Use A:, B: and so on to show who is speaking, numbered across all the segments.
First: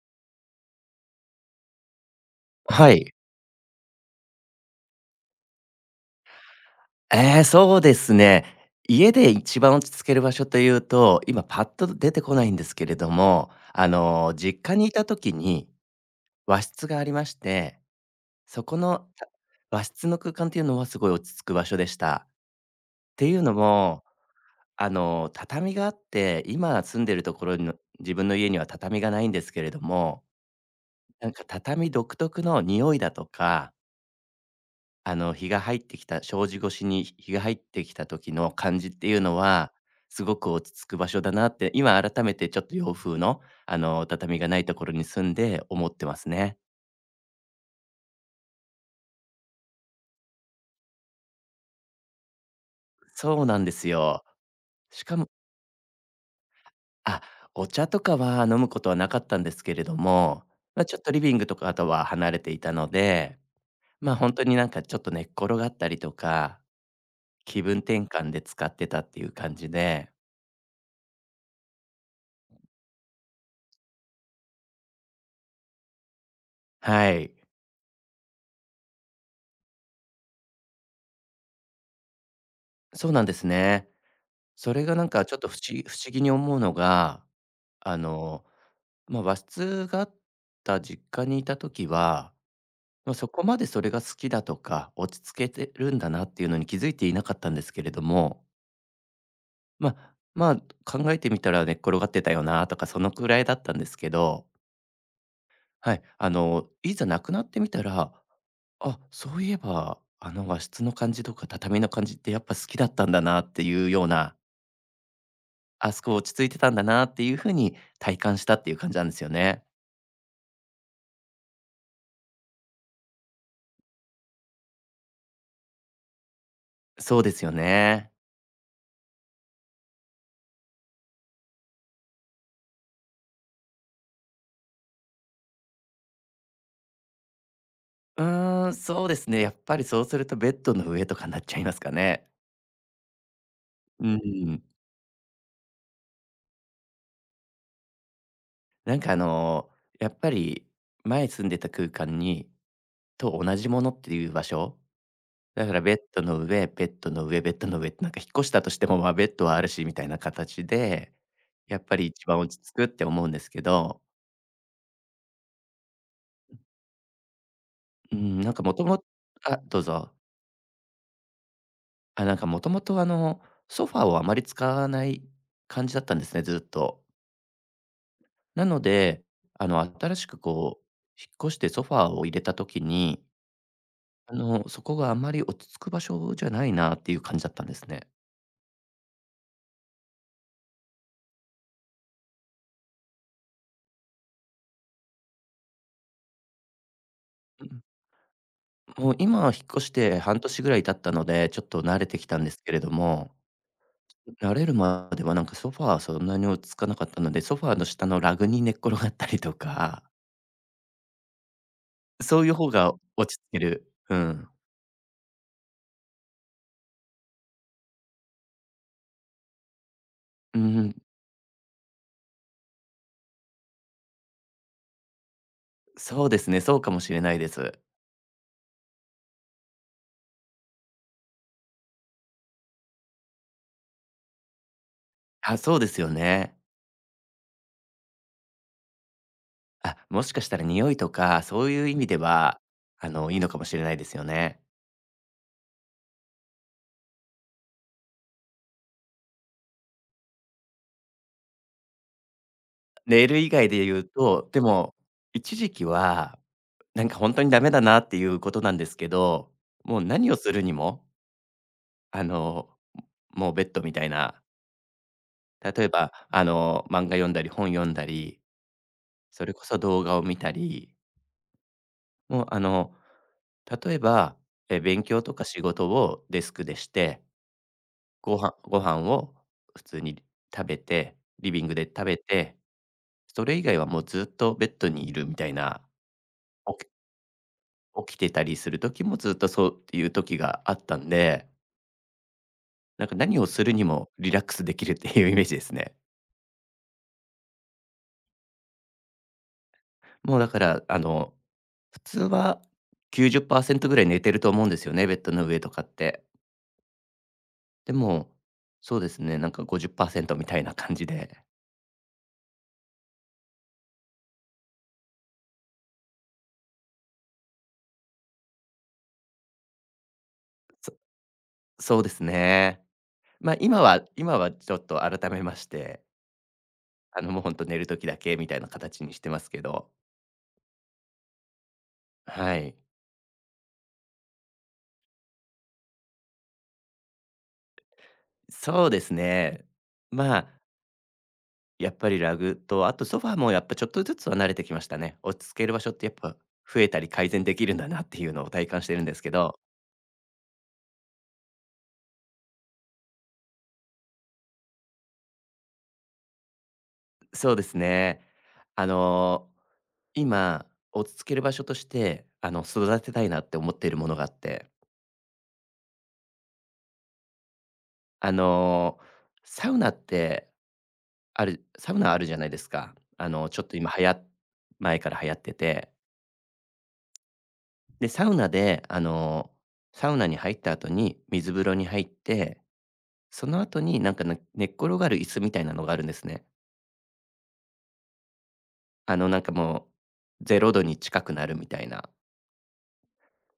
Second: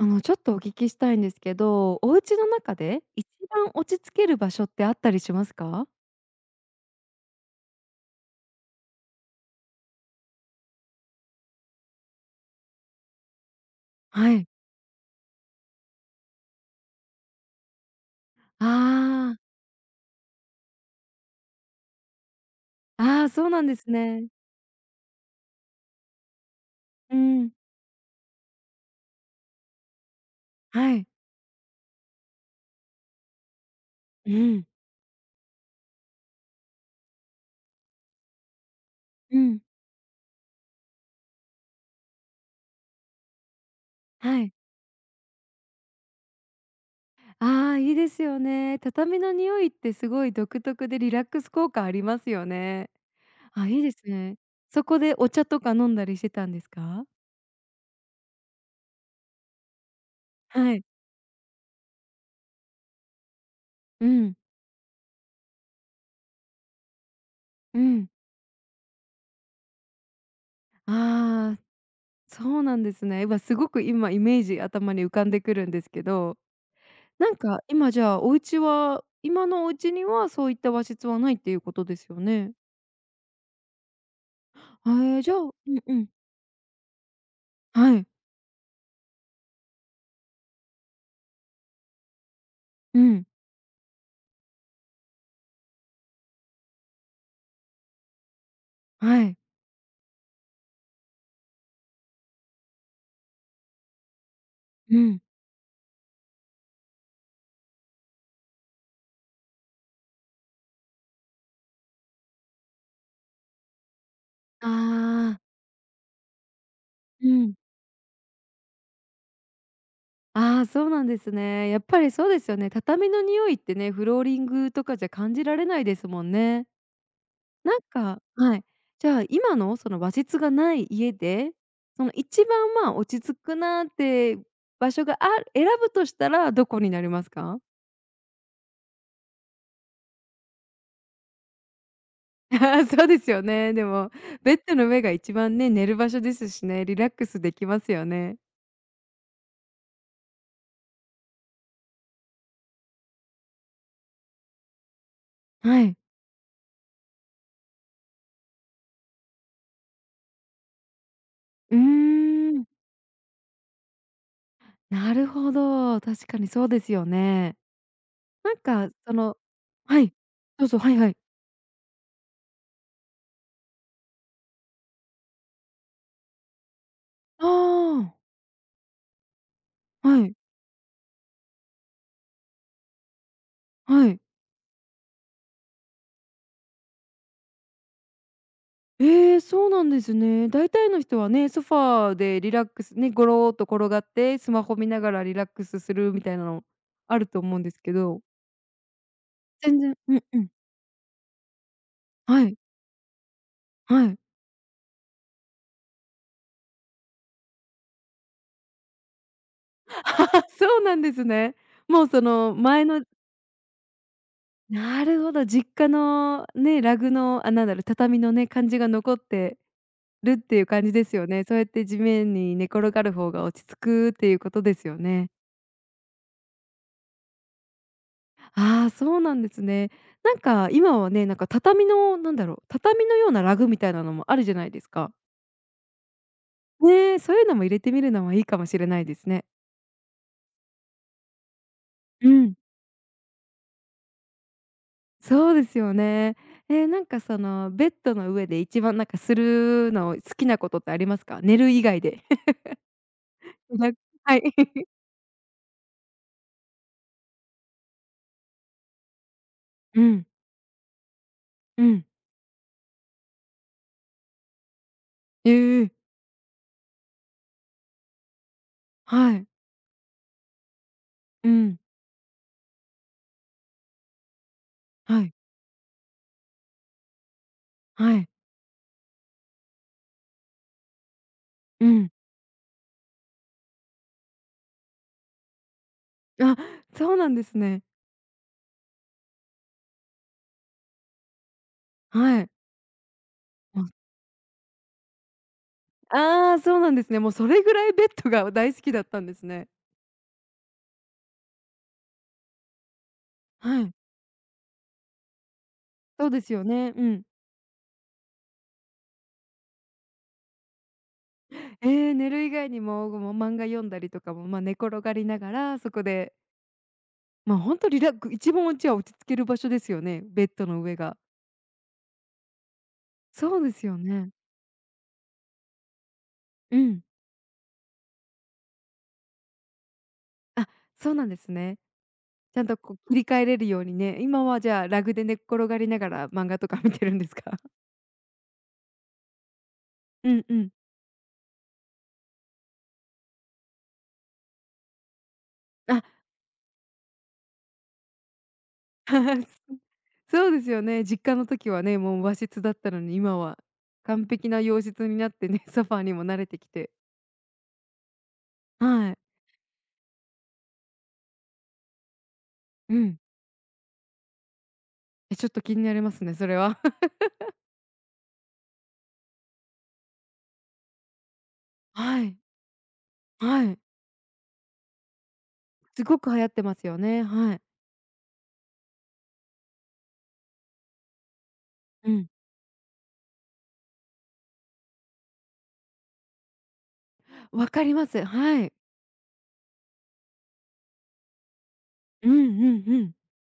A: ちょっとお聞きしたいんですけど、お家の中
B: は
A: で
B: い。
A: 一番落ち着ける場所ってあったりしますか？
B: ええ、そうですね。家で一番落ち着ける場所というと、今パッと出てこないんですけれども、
A: はい。
B: 実家にいた時に和室がありまして、そこの、た
A: あ
B: 和室の空間っていうのはすごい落ち着く場所でした。っ
A: あ、あ
B: て
A: あ、
B: いう
A: そう
B: の
A: なんです
B: も、
A: ね。
B: 畳があって、今住んで
A: う
B: るとこ
A: ん、
B: ろの自分の家には畳がないんですけれども、
A: はい。
B: なんか畳独特の匂いだとか
A: うん、
B: 日が入ってきた障子越しに日が入ってきた時の感じっていうの
A: うん、
B: は、すごく落ち着く場所だなって、今改めてちょっと洋風の、畳
A: は
B: が
A: い。
B: ないところに住んで思ってますね。
A: ああ、いいですよね。畳の匂いってすごい独特でリラックス効果ありますよね。
B: そうなん
A: あ、
B: で
A: いい
B: す
A: です
B: よ。
A: ね。そこ
B: し
A: で
B: かも
A: お茶とか飲んだりしてたんですか？
B: あ、お茶とかは飲むことはなかったんですけれども、
A: は
B: ま
A: い。
B: あ、ちょっとリビングとかとは離れていたので、
A: う
B: 本
A: ん、
B: 当になんかちょっと寝っ転がったりとか、気
A: う
B: 分転
A: ん。
B: 換で使ってたっていう感じで、
A: ああ、そうなんですね。今すごく今イメージ頭に浮かんでくるんですけど、
B: はい、
A: なんか、今じゃあ、お家は今のお家にはそういった和室はないっていうことですよね。
B: そうなんですね。それが
A: あ、
B: なん
A: ええ、
B: か
A: じ
B: ちょ
A: ゃ
B: っ
A: あ、
B: と
A: う
B: 不思
A: ん
B: 議
A: う
B: 不
A: ん。
B: 思議に思うのが、
A: は
B: あ
A: い。
B: の、まあ、和室があった実家にいた時は、
A: う
B: まあ、
A: ん。
B: そこまでそれが好きだとか、落ち着けてるんだなっていうのに気づいていなかったんですけれども、
A: はい。
B: まあまあ、考えてみたら寝っ転がってたよなとかそのくらいだったんですけど、
A: うん。
B: はい、いざ亡くなってみたら、あ、そういえばあの和室の感じとか畳の感じってやっぱ好きだったんだなっていうような、
A: ああ。
B: あそこ落ち着いてたんだなって
A: う
B: いう風
A: ん。
B: に体感したっていう感じなんですよね。
A: ああ、そうなんですね。やっぱりそうですよね。畳の匂いってね、フローリングとかじゃ感じられないですもんね。
B: そうですよね。
A: はい。じゃあ、今のその和室がない家で、その一番、まあ、落ち着くなって場所があ選ぶとしたらどこになりますか？
B: うーん、そうですね。やっぱりそうするとベッドの上とかになっちゃいますかね。
A: ああ、そうですよね。で
B: う
A: も、ベッ
B: ん。
A: ドの上が一番ね、寝る場所ですしね、リラックスできますよね。
B: なんかあの、やっぱり前住んでた空間にと同じものっていう場所、だから
A: は
B: ベ
A: い。
B: ッドの上、ベッドの上、ベッドの上ってなんか引っ越したとしても、まあ、ベッドはあるしみたいな形で、
A: う
B: や
A: ー
B: っぱり一番落ち
A: ん、
B: 着くって思うんですけど、
A: なるほど、確かにそうですよね。
B: うん、な
A: な
B: ん
A: ん
B: かもと
A: か
B: もと
A: その
B: あ、どう
A: は
B: ぞ。
A: い、どうぞ、はいはい。
B: あ、なんかもともとソファーをあまり使わない感じだったんですね、ずっと。
A: ああ、
B: なので、新
A: は
B: し
A: い、
B: くこう、引っ越してソファーを入れた時に、
A: はい。
B: そこがあまり落ち着く場所じゃないなっていう感じだったんですね。
A: ええ、そうなんですね。大体の人はね、ソファーでリラックスね、ゴロっと転がって、スマホ見ながらリラックスするみたいなのあると思うん
B: う
A: です
B: ん、
A: けど、
B: もう今は引っ越
A: 全
B: し
A: 然、う
B: て
A: んう
B: 半
A: ん。
B: 年ぐらい経ったので、ちょっと慣れてきた
A: は
B: んで
A: い、
B: すけれども、
A: はい。
B: 慣れるまではなんかソファーはそんなに落ち着かなかったので、ソファーの下のラグに寝っ転がったりとか、
A: そうなんですね。もうそ
B: そういう
A: の
B: 方
A: 前
B: が
A: の
B: 落ち着ける。うん。
A: なるほど、実家のね、ラグの、畳のね、感じが残ってるって
B: う
A: いう感じ
B: ん、
A: ですよね。そうやって地面に寝転がる方が落ち着くっていうことですよね。
B: そうですね、そうかもしれないです。
A: ああ、そうなんですね。なんか今はね、なんか畳のなんだろう、畳のようなラグみたいなのもあるじゃないですか。
B: あ、そうですよね。
A: ねえ、そういうのも入れてみるのもいいかもしれないですね。
B: あ、もしかしたら匂いとか、そういう意味で
A: うん。
B: は、いいのかもしれないですよね。
A: そうですよね。え、なんかそのベッドの上で一番なんかするの好きなことってありますか？寝る以外で。
B: ネイル以外で
A: な
B: 言う
A: はい。
B: と、で も、一時期は、なんか本当にダメだなっていうことなんですけど、も
A: う
B: う
A: ん、
B: 何をするにも、
A: うん。
B: あの、もうベッドみたいな、
A: え
B: 例え
A: ー
B: ば、漫画読んだり本読んだり、
A: は
B: そ
A: い。
B: れこそ動画を見たり、
A: うん、
B: もう例えば、勉強
A: はい、
B: とか仕事をデスクでして、
A: はい。
B: ご飯を普通に食べて、リビングで
A: う
B: 食
A: ん。
B: べて、それ以外はもうずっとベッドにいるみたいな、
A: あ、
B: 起き
A: そうなんですね。
B: 起きてたりする時もずっとそうっていう時があったんで、
A: はい。
B: なんか何をする
A: も
B: に
A: う、
B: もリラックスできるっていうイメージですね。
A: ああ、そうなんですね。もうそれぐらいベッドが大好きだったんですね。
B: もうだから、普通は
A: は
B: 90%
A: い。
B: ぐらい寝てると思うんですよね、ベッドの上とかって。
A: そうですよね。うん。
B: でも、そうですね、なんか50%みたいな感じで、
A: 寝る以外にも、もう漫画読んだりとかも、まあ、寝転がりながら、そこでほんとリラック一番うちは落ち着ける場所ですよね、ベッドの
B: そ
A: 上が。
B: そうですね。ま、
A: そうで
B: 今
A: すよ
B: は
A: ね。
B: 今はちょっと改めまして、
A: うん。
B: もうほんと寝る時だけみたいな形にしてますけど。
A: あ、そうなんですね。
B: は
A: ちゃん
B: い。
A: とこう切り替えれるようにね、今はじゃあラグで寝っ転がりながら漫画とか 見てるんですか？
B: そうですね。
A: う
B: ま
A: んう
B: あ、
A: ん。
B: やっぱりラグと、あとソファーもやっぱちょっとずつは慣れてきましたね。落ち着ける場所っ
A: あ、
B: てやっぱ増えたり改善できるんだなっていうのを体感してるんですけど。
A: そうですよね。実家の時はね、もう和室だったのに、今は完璧な洋室になってね、ソファーにも慣れてきて。
B: そうですね。あ
A: はい。
B: の、今、落ち着ける場所として、
A: う
B: 育て
A: ん。
B: たいなって思っているものがあって。
A: え、ちょっと気になりますね、それは。
B: あの、サウナってサ ウナあ
A: は
B: るじ
A: い。
B: ゃないですか。ちょ
A: は
B: っと
A: い。
B: 今はや前から流行ってて。
A: すごく流行ってますよね。はい。
B: で、サウナで、サウナに入った後に水風呂に入っ
A: うん。
B: て、その後になんかね寝っ転がる椅子みたいなのがあるんですね。
A: 分かります。はい。
B: なんかもう0度に近くなるみたいな。
A: うん、うん、うん。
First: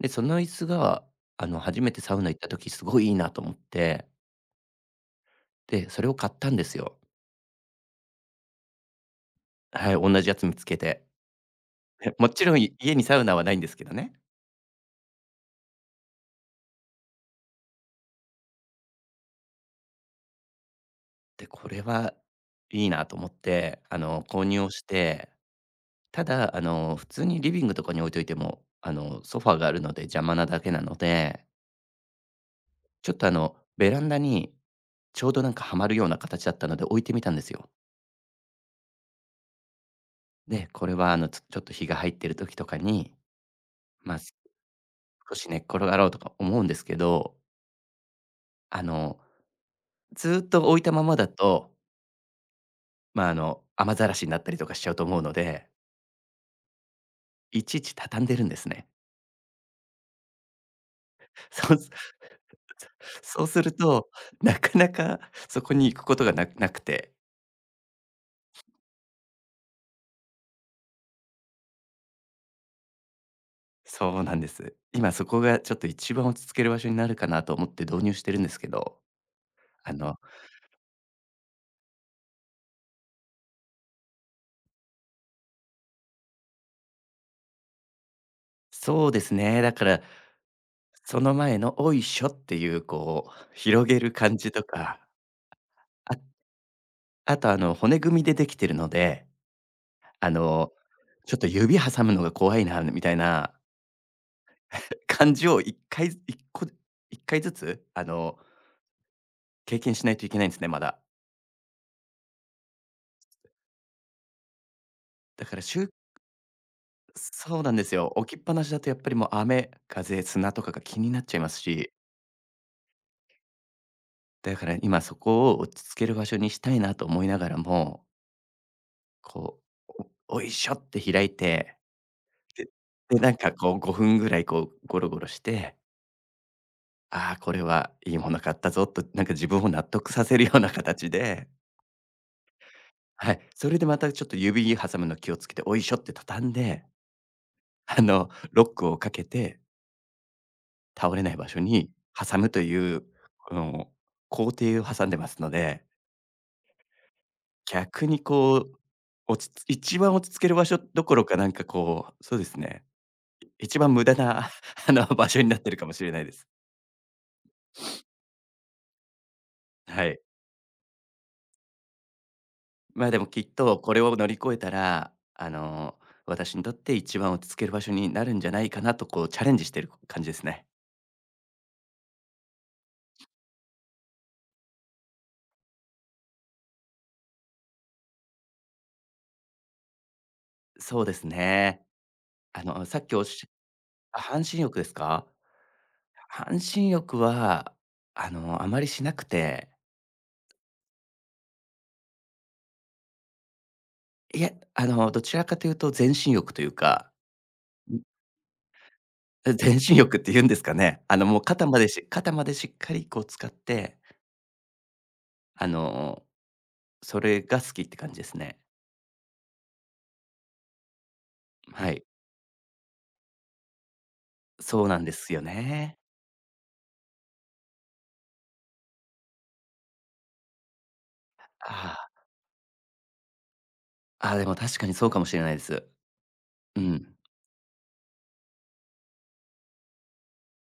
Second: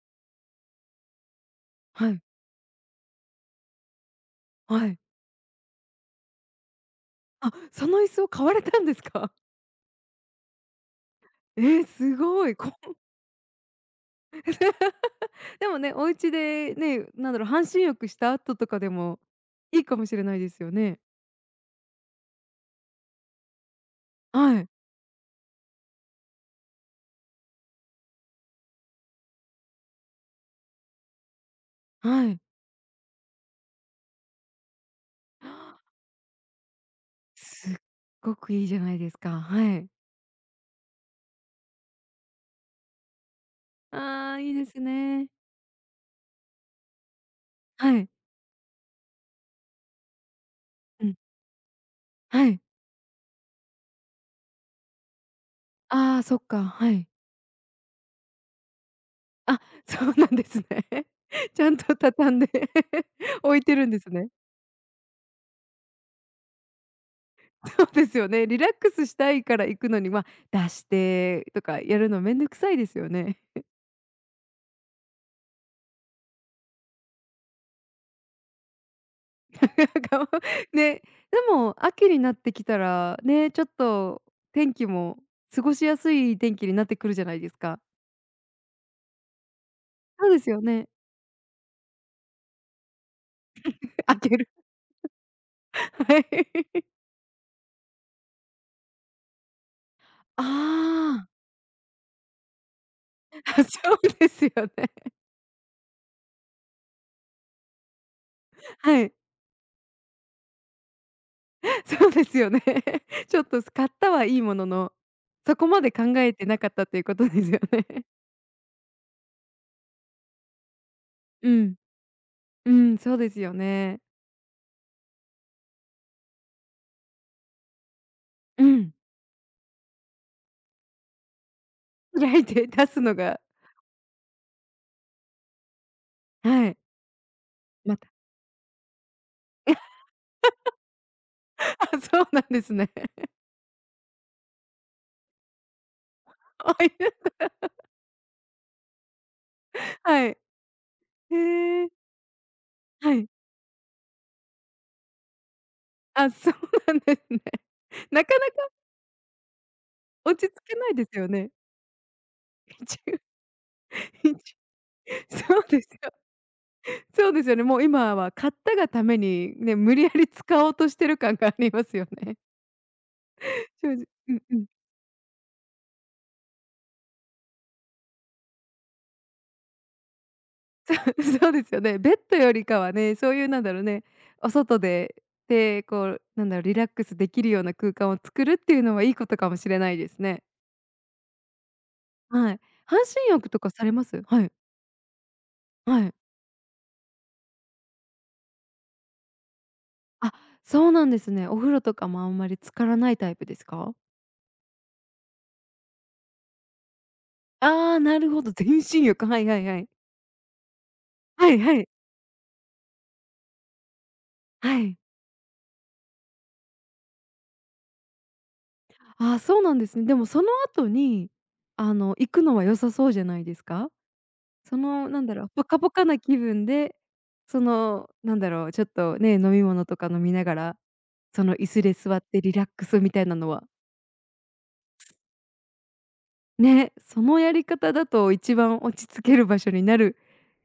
B: で、その椅子が、初めて
A: は
B: サウ
A: い、
B: ナ行った時すごいいいなと思って、
A: はい。
B: で、それを買ったんですよ。
A: あ、その椅子を買われたんですか？
B: はい、同じやつ見つけて。
A: えー、す
B: もち
A: ご
B: ろ
A: い。
B: ん
A: こ
B: 家 にサウナはないんですけどね。
A: でもね、お家でね、半身浴した後とかでもいいかもしれないですよね。
B: で、これはいいなと思って、購入
A: はい、
B: をして、ただ、普通にリビングとかに置いといても、ソファーがあるので邪魔なだけなので、
A: はい
B: ちょっとベランダにちょうどなんかは
A: あ。
B: まるような形だったので置いてみた んですよ。
A: すっごくいいじゃないですか。はい。
B: で、これはちょっと日が入ってる時とかに、まあ、
A: ああ、いいですね。
B: 少し寝っ転がろうとか思うんですけど、
A: はい。
B: あの、ずーっと置いたま
A: うん、
B: まだと、
A: はい。
B: まあ、雨ざらしになったりとかしちゃうと思うので、
A: ああ、そっか、はい。
B: いちいち畳んでるんですね。
A: あ、そうなんですね。ちゃ
B: そ
A: ん
B: うす
A: と畳んで
B: そう
A: 置
B: す
A: い
B: る
A: てるんで
B: と、
A: すね。
B: なかなかそこに行くことがなくて。
A: そうですよね。リラックスしたいから行くのに、まあ、出してとかやるのめんどくさいですよね。
B: そうなんです。今そこがちょっと一番落ち着ける場所になるかなと思って導入してるんですけど、あ
A: な
B: の、
A: んか、ね、でも秋になってきたら、ね、ちょっと天気も過ごしやすい天気になってくるじゃないですか。
B: そうですね、だから、
A: そうですよね。
B: その前の「おいしょ」っていうこう広げ る
A: 開け
B: 感
A: る。
B: じとか、あ
A: はい。
B: あと骨組みでできてるので、あ
A: あ
B: の、
A: あ。
B: ちょっと指挟むのが怖いなみたいな
A: あ、そうですよね。
B: 感じを一回ずつ
A: はい。
B: 経験しないといけないんですね、まだ。
A: そうですよね。ちょっと、買ったはいいものの、
B: だか
A: そ
B: ら
A: こ
B: し
A: ま
B: ゅ
A: で考えてなかったということです
B: そ
A: よ
B: うなんです
A: ね。
B: よ。置きっぱなしだとやっぱりもう雨、風、砂とかが気になっちゃいま
A: う
B: す
A: ん。
B: し、
A: うん、そうですよね。
B: だから今そこを落ち着ける場所にしたいなと思いながらも、
A: うん。
B: こう、おおいしょって開いて、
A: 開いて
B: で
A: 出すの
B: で、なん
A: が、
B: かこう5分ぐらいこうゴロゴロして、
A: はい、
B: ああ、これは
A: また、
B: いいもの買ったぞと、なんか自分を
A: あ
B: 納得させるような形で、
A: そうなんですね。
B: はい、それでまたちょっと指挟むの気をつけて、おいしょって畳ん
A: あ、
B: で、
A: いや、
B: ロックをかけて、
A: はい。
B: 倒れない場所
A: へ
B: に
A: え、
B: 挟むという、
A: はい。
B: この工程を挟んでますので、
A: あ、そうなんですね。
B: 逆に
A: なかな
B: こう、
A: か
B: 落ち着一番落ち
A: 落
B: 着け
A: ち
B: る場
A: 着け
B: 所
A: ない
B: ど
A: で
B: こ
A: す
B: ろ
A: よ
B: か、なん
A: ね。
B: かこう、そうですね、
A: 一応
B: 一番無駄
A: 一
B: な 場
A: 応
B: 所にな
A: そ
B: っ
A: う
B: てる
A: で
B: か
A: す
B: もしれ
A: よ。
B: ないです。
A: そうですよね。もう今は買ったがためにね、無理
B: は
A: や
B: い。
A: り使おうとしてる感がありますよね。
B: まあ、でもきっとこ
A: 正
B: れ
A: 直、
B: を乗
A: う
B: り
A: ん
B: 越
A: う
B: え
A: ん。
B: たら、私にとって一番落ち着ける場所になるんじゃないかなと、こうチャレンジしてる感じですね。
A: そうですよね。ベッドよりかはね、そういうなんだろうね、お外で、で、こうなんだろう、リラックスできるような空間を作るっていうのはいいことかもしれないですね。
B: そうですね。
A: はい。
B: あの、さ
A: 半
B: っきおっ
A: 身
B: し
A: 浴とかされま
B: ゃあ、
A: す？
B: 半
A: はい、
B: 身浴ですか？
A: はい。
B: 半身浴は、あまりしなくて、
A: あ、そうなんですね。お風呂とかもあんまり浸からないタイプですか？
B: いやどちらかというと全身浴というか
A: ああ、なるほど、全身浴。はい、はい、
B: 全
A: はい。
B: 身浴って言うんですかね。もう
A: はい、
B: 肩ま
A: は
B: で
A: い。
B: 肩までしっかりこう使って、
A: はい。
B: あの、それが好きって感じですね。
A: ああ、そうなんですね。でもその後に、
B: はい。
A: 行くのは良さそうじゃないですか？そ
B: そうなん
A: の、
B: ですよ
A: ポカポ
B: ね。
A: カな気分で、その、ちょっとね、飲み物とか飲みながら、その椅子で
B: あ
A: 座ってリラックスみたいなのは
B: あ、ああ、でも確かにそうかもしれないです。う
A: ね、
B: ん。
A: そのやり方だと一番落ち着ける場所になる、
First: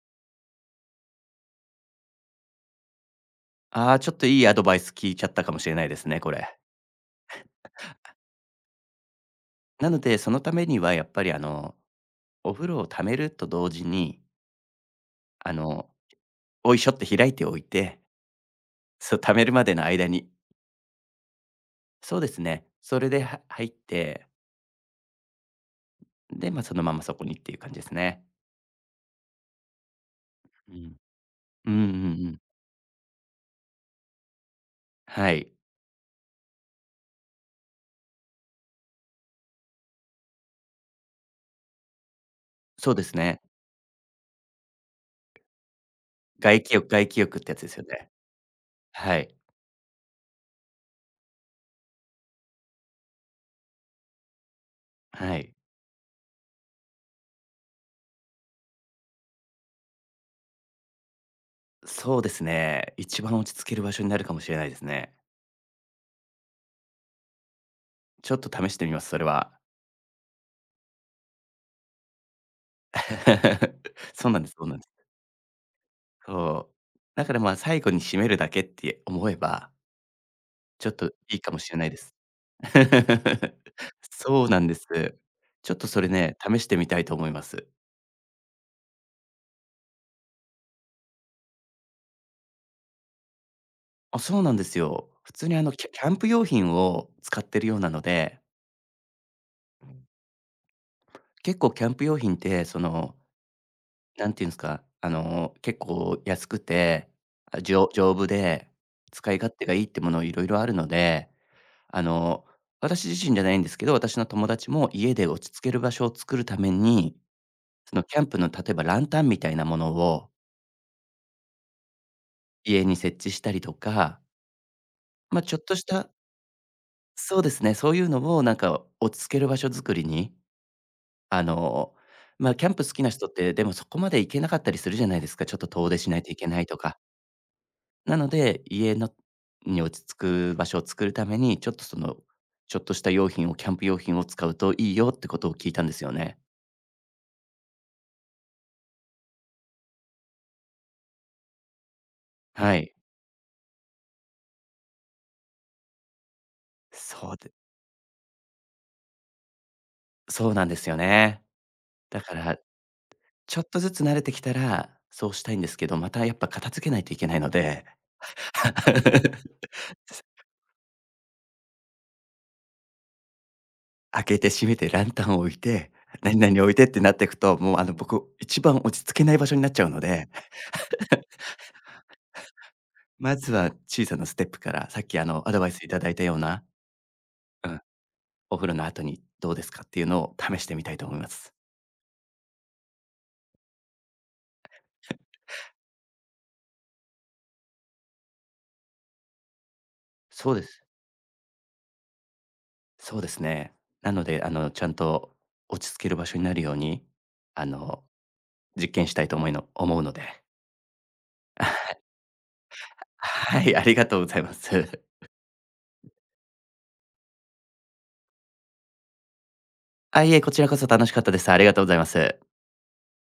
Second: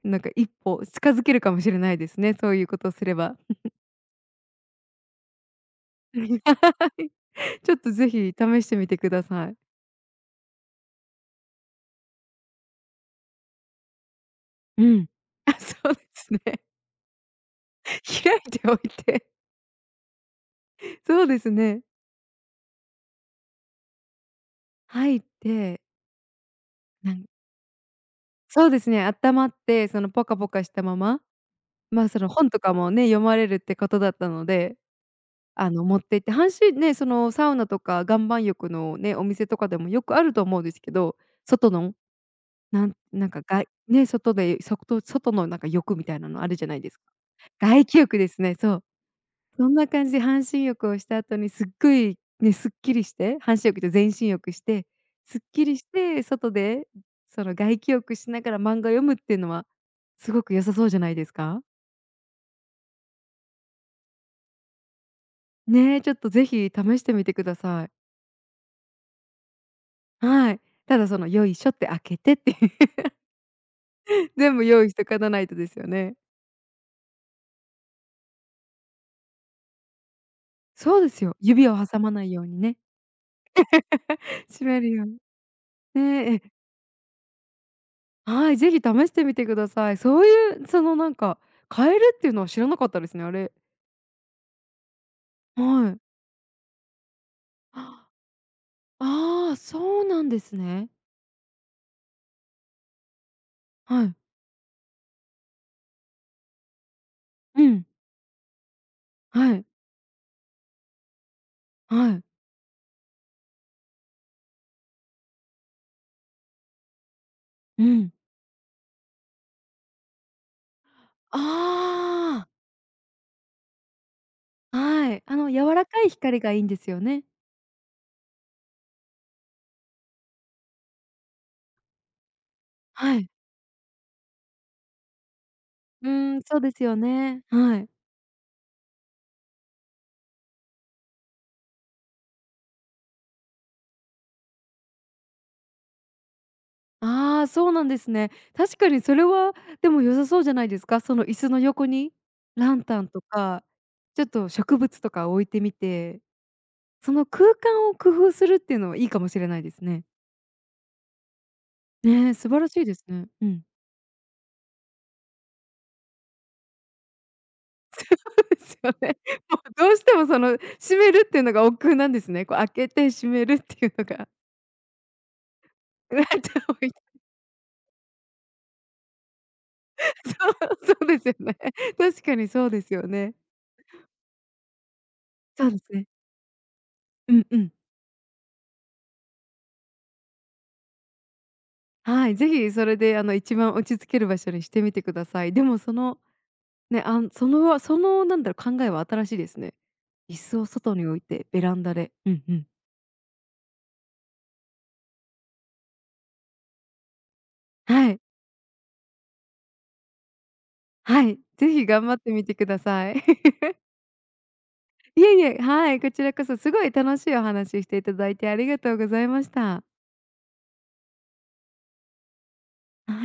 A: なんか一歩近づけるかもしれないですね、そういうことをすれば。
B: ああ、ちょっといいアドバイス聞いちゃったかもしれないですね、これ。
A: はい、ちょっとぜひ試してみてください。
B: なので、そのためにはやっぱりお風呂を溜めると同時に、
A: うん。
B: あ
A: あ、そ
B: の、
A: うですね。
B: おいしょって開いておいて、
A: 開いておい
B: そう、
A: て、
B: 溜めるまでの間に。
A: そうですね。
B: そうですね。それでは入って、
A: 入って、
B: で、まあ、そのまま
A: な
B: そこ
A: ん
B: にっていう感じですね。
A: そうですね、温まって、そのポカポカし
B: う
A: た
B: ん。
A: まま、
B: うんうんう
A: ま、その
B: ん。
A: 本とかもね、読まれるってことだったので、
B: はい。
A: 持って行って、半身ね、そのサウナとか岩盤浴のね、お店とかでもよくあると思うんですけど、外の、な
B: そ
A: ん
B: うです
A: なん
B: ね。
A: かがいね、外で、外のなんか浴みたいなのある
B: 外
A: じゃ
B: 気
A: ない
B: 浴、
A: ですか。
B: 外気浴ってやつですよ
A: 外気
B: ね。
A: 浴ですね、そう。
B: はい。
A: そんな感じで半身浴をした後にすっごいね、すっきりして、半身浴と全身浴して、
B: は
A: すっ
B: い。
A: きりして、外でその外気浴しながら漫画読むっていうのはすごく良さそうじゃないですか？
B: そうですね。一番落ち着ける場所になるかもしれないですね。
A: ね、ちょっとぜひ試してみてください。
B: ちょっと試してみます、それは。
A: はい。ただその「よいしょ」って開けてって、
B: そうなんです、
A: 全部
B: そうなんで
A: 用
B: す。
A: 意しとかなないとですよね。
B: そう。だから、まあ、最後に締めるだけって思えば、ちょっ
A: そう
B: と
A: です
B: い
A: よ。
B: いかも
A: 指
B: し
A: を
B: れないで
A: 挟ま
B: す。
A: ないようにね、
B: そうな
A: 閉
B: んで
A: め
B: す。
A: るように。
B: ちょっとそれ
A: ね、え、
B: ね、
A: え
B: 試してみたいと思います。
A: はい、ぜひ試してみてください。そういう変えるっていうのは知らなかったですね、あれ。
B: あ、そうなんですよ。普通に、
A: は
B: キ
A: い。
B: ャンプ用品を使ってるようなので、
A: ああー、そうなんですね。
B: 結構キャンプ用品って、その、
A: はい。
B: なんていうんですか、結構安くて、
A: うん。
B: 丈夫で、使い勝
A: は
B: 手
A: い。
B: がいいってものいろいろあるので、あ
A: はい。
B: の、私自身じゃないんですけど、私の友達も家で落ち着ける場所を作るために、
A: う
B: その
A: ん。
B: キャンプの例えばランタンみたいなものを
A: あ
B: 家に設置したりとか、
A: あ、はい。あ
B: ま、
A: の
B: ちょっと
A: 柔
B: し
A: らか
B: た、
A: い光がいいんですよね。
B: そうですね、そういうのをなんか落ち着ける場所作りに、あの、まあ、キャンプ好きな
A: は
B: 人っ
A: い。
B: て、でもそこまで行けなかったりするじゃないですか、ちょっと遠出
A: う
B: しないと
A: ー
B: い
A: ん、
B: け
A: そ
B: な
A: う
B: い
A: で
B: と
A: すよ
B: か。
A: ね。はい。
B: なので、落ち着く場所を作るために、ちょっとその、ちょっとした用品を、キャンプ用品を使うといいよってことを聞いたんですよね。
A: ああ、そうなんですね。確かにそれはでも良さそうじゃないですか？その椅子の横にラ
B: は
A: ン
B: い。
A: タンとか、ちょっと植物とか置いてみて、その
B: そうで
A: 空間を工夫するっていうのはいいかもしれないですね。
B: そうなんですよね。だ
A: ねえ、
B: か
A: 素
B: ら、
A: 晴らしいですね。う
B: ちょ
A: ん。
B: っとずつ慣れてきたら、そうしたいんですけど、またやっぱ片付けないといけないので、
A: そうですよね。も うどうしてもその閉めるっていうのが億劫なんですね。こう開けて閉めるっていうの
B: 開
A: が。
B: けて閉めてランタンを置いて、
A: ラン
B: 何
A: タ
B: 々
A: ン
B: 置いて
A: 置
B: っ
A: い
B: て
A: て、
B: なっていくと、もうあの僕、一番落ち着けない場所になっちゃうので、
A: そう、そうですよね。確かにそうですよね。
B: まずは小さなステップから、さっきあのアド
A: そ
B: バイ
A: うで
B: スい
A: す
B: た
A: ね。
B: だいたような、
A: うんう
B: う
A: ん。
B: ん、お風呂の後にどうですかっていうのを試してみたいと思います。
A: はい、ぜひそれで一番落ち着ける場所にしてみてください。でもそのね、考えは新しいですね。椅
B: そう
A: 子
B: で
A: を
B: す。
A: 外に置いてベランダで。うんうん。
B: そうですね。なので、ちゃんと落ち着ける場所になるように、あの、
A: はい、
B: 実験したいと思いの思うので。
A: はい、ぜひ 頑張ってみてください。
B: はい、ありがとうございます。
A: いえいえ、はい、こちらこそすごい楽しいお話ししていただいてありがとうございました。
B: あ、いえ、こちらこそ楽しかったです。ありがとうございます。
A: はい。